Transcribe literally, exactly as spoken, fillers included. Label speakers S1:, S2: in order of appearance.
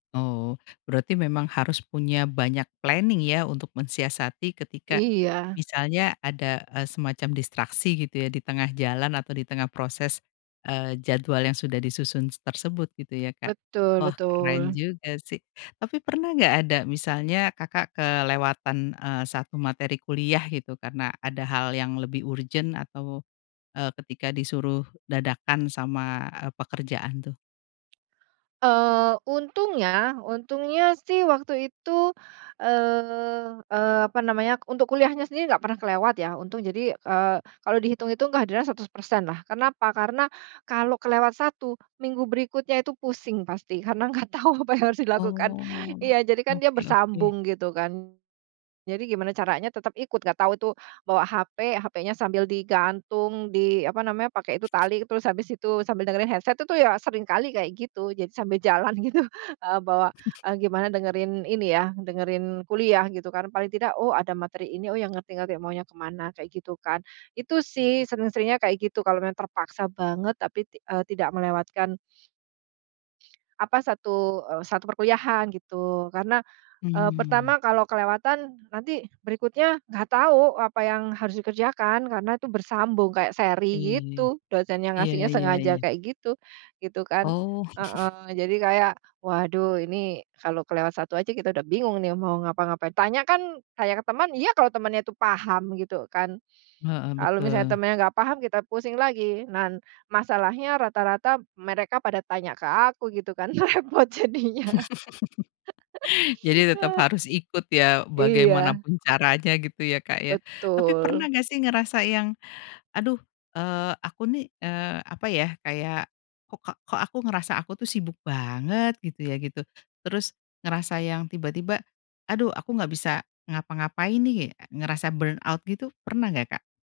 S1: Oh. Berarti memang harus punya banyak planning ya untuk mensiasati ketika
S2: Iya.
S1: misalnya ada, eee, semacam distraksi gitu ya, di tengah jalan atau di tengah proses, eee, jadwal yang sudah disusun s tersebut gitu ya Kak,
S2: Betul
S1: wah keren
S2: betul.
S1: juga sih. Tapi pernah nggak ada misalnya Kakak kelewatan, eee, satu materi kuliah gitu karena ada hal yang lebih urgent atau, eee, ketika disuruh dadakan sama, eee, pekerjaan tuh?
S2: Eee, untungnya untungnya sih waktu itu, eee eee, apa namanya, untuk kuliahnya sendiri nggak pernah kelewat ya, untung. Jadi, eee, kalau dihitung-hitung kehadiran seratus persen lah, karena apa? Karena kalau kelewat satu, minggu berikutnya itu pusing pasti karena nggak tahu apa yang harus dilakukan.
S1: Oh.
S2: Iya, jadi kan dia
S1: Oke oke.
S2: bersambung gitu kan. Jadi gimana caranya tetep ikut, enggak tahu itu bawa HP, HP-nya sambil digantung di, apa namanya, pakai itu tali, terus habis itu sambil dengerin headset itu ya seringkali kayak gitu. Jadi sambil jalan gitu, eee, bawa, eee, gimana dengerin ini ya, dengerin kuliah gitu karena paling tidak, "Oh ada materi ini, oh ya ngerti-ngerti maunya ke mana," kayak gitu kan. Itu sih sering-seringnya kayak gitu kalau memang terpaksa banget tapi ti eee, tidak melewatkan apa, satu, eee, satu perkuliahan gitu karena, eee,
S1: Hmm.
S2: pertama kalau kelewatan nanti berikutnya nggak tahu apa yang harus dikerjakan karena itu bersambung kayak seri
S1: Iya iya.
S2: gitu, dosennya
S1: Iya
S2: ngasihnya
S1: iya iya.
S2: sengaja kayak gitu, gitu kan.
S1: Oh.
S2: Heeh, jadi kayak, waduh ini kalau kelewat satu aja kita udah bingung nih mau ngapa-ngapain, tanya kan tanya ke teman, iya kalau temannya itu paham gitu kan,
S1: Heeh.
S2: kalau misalnya
S1: Betul.
S2: temennya nggak paham kita pusing lagi. Nah, masalahnya rata-rata mereka pada tanya ke aku, gitu kan repot jadinya.
S1: Jadi tetap harus ikut ya, bagaimana
S2: Iya.
S1: pun caranya gitu ya, Kak, ya? Tapi
S2: Betul.
S1: pernah nggak sih ngerasa yang, "Aduh, eee, aku nih, eee, apa ya, kayak kokak kok aku ngerasa aku tuh sibuk banget?" Gitu ya gitu, terus ngerasa yang tiba-tiba, "Aduh aku nggak bisa ngapa-ngapain nih." Ngerasa burn out gitu, pernah nggak, Kak?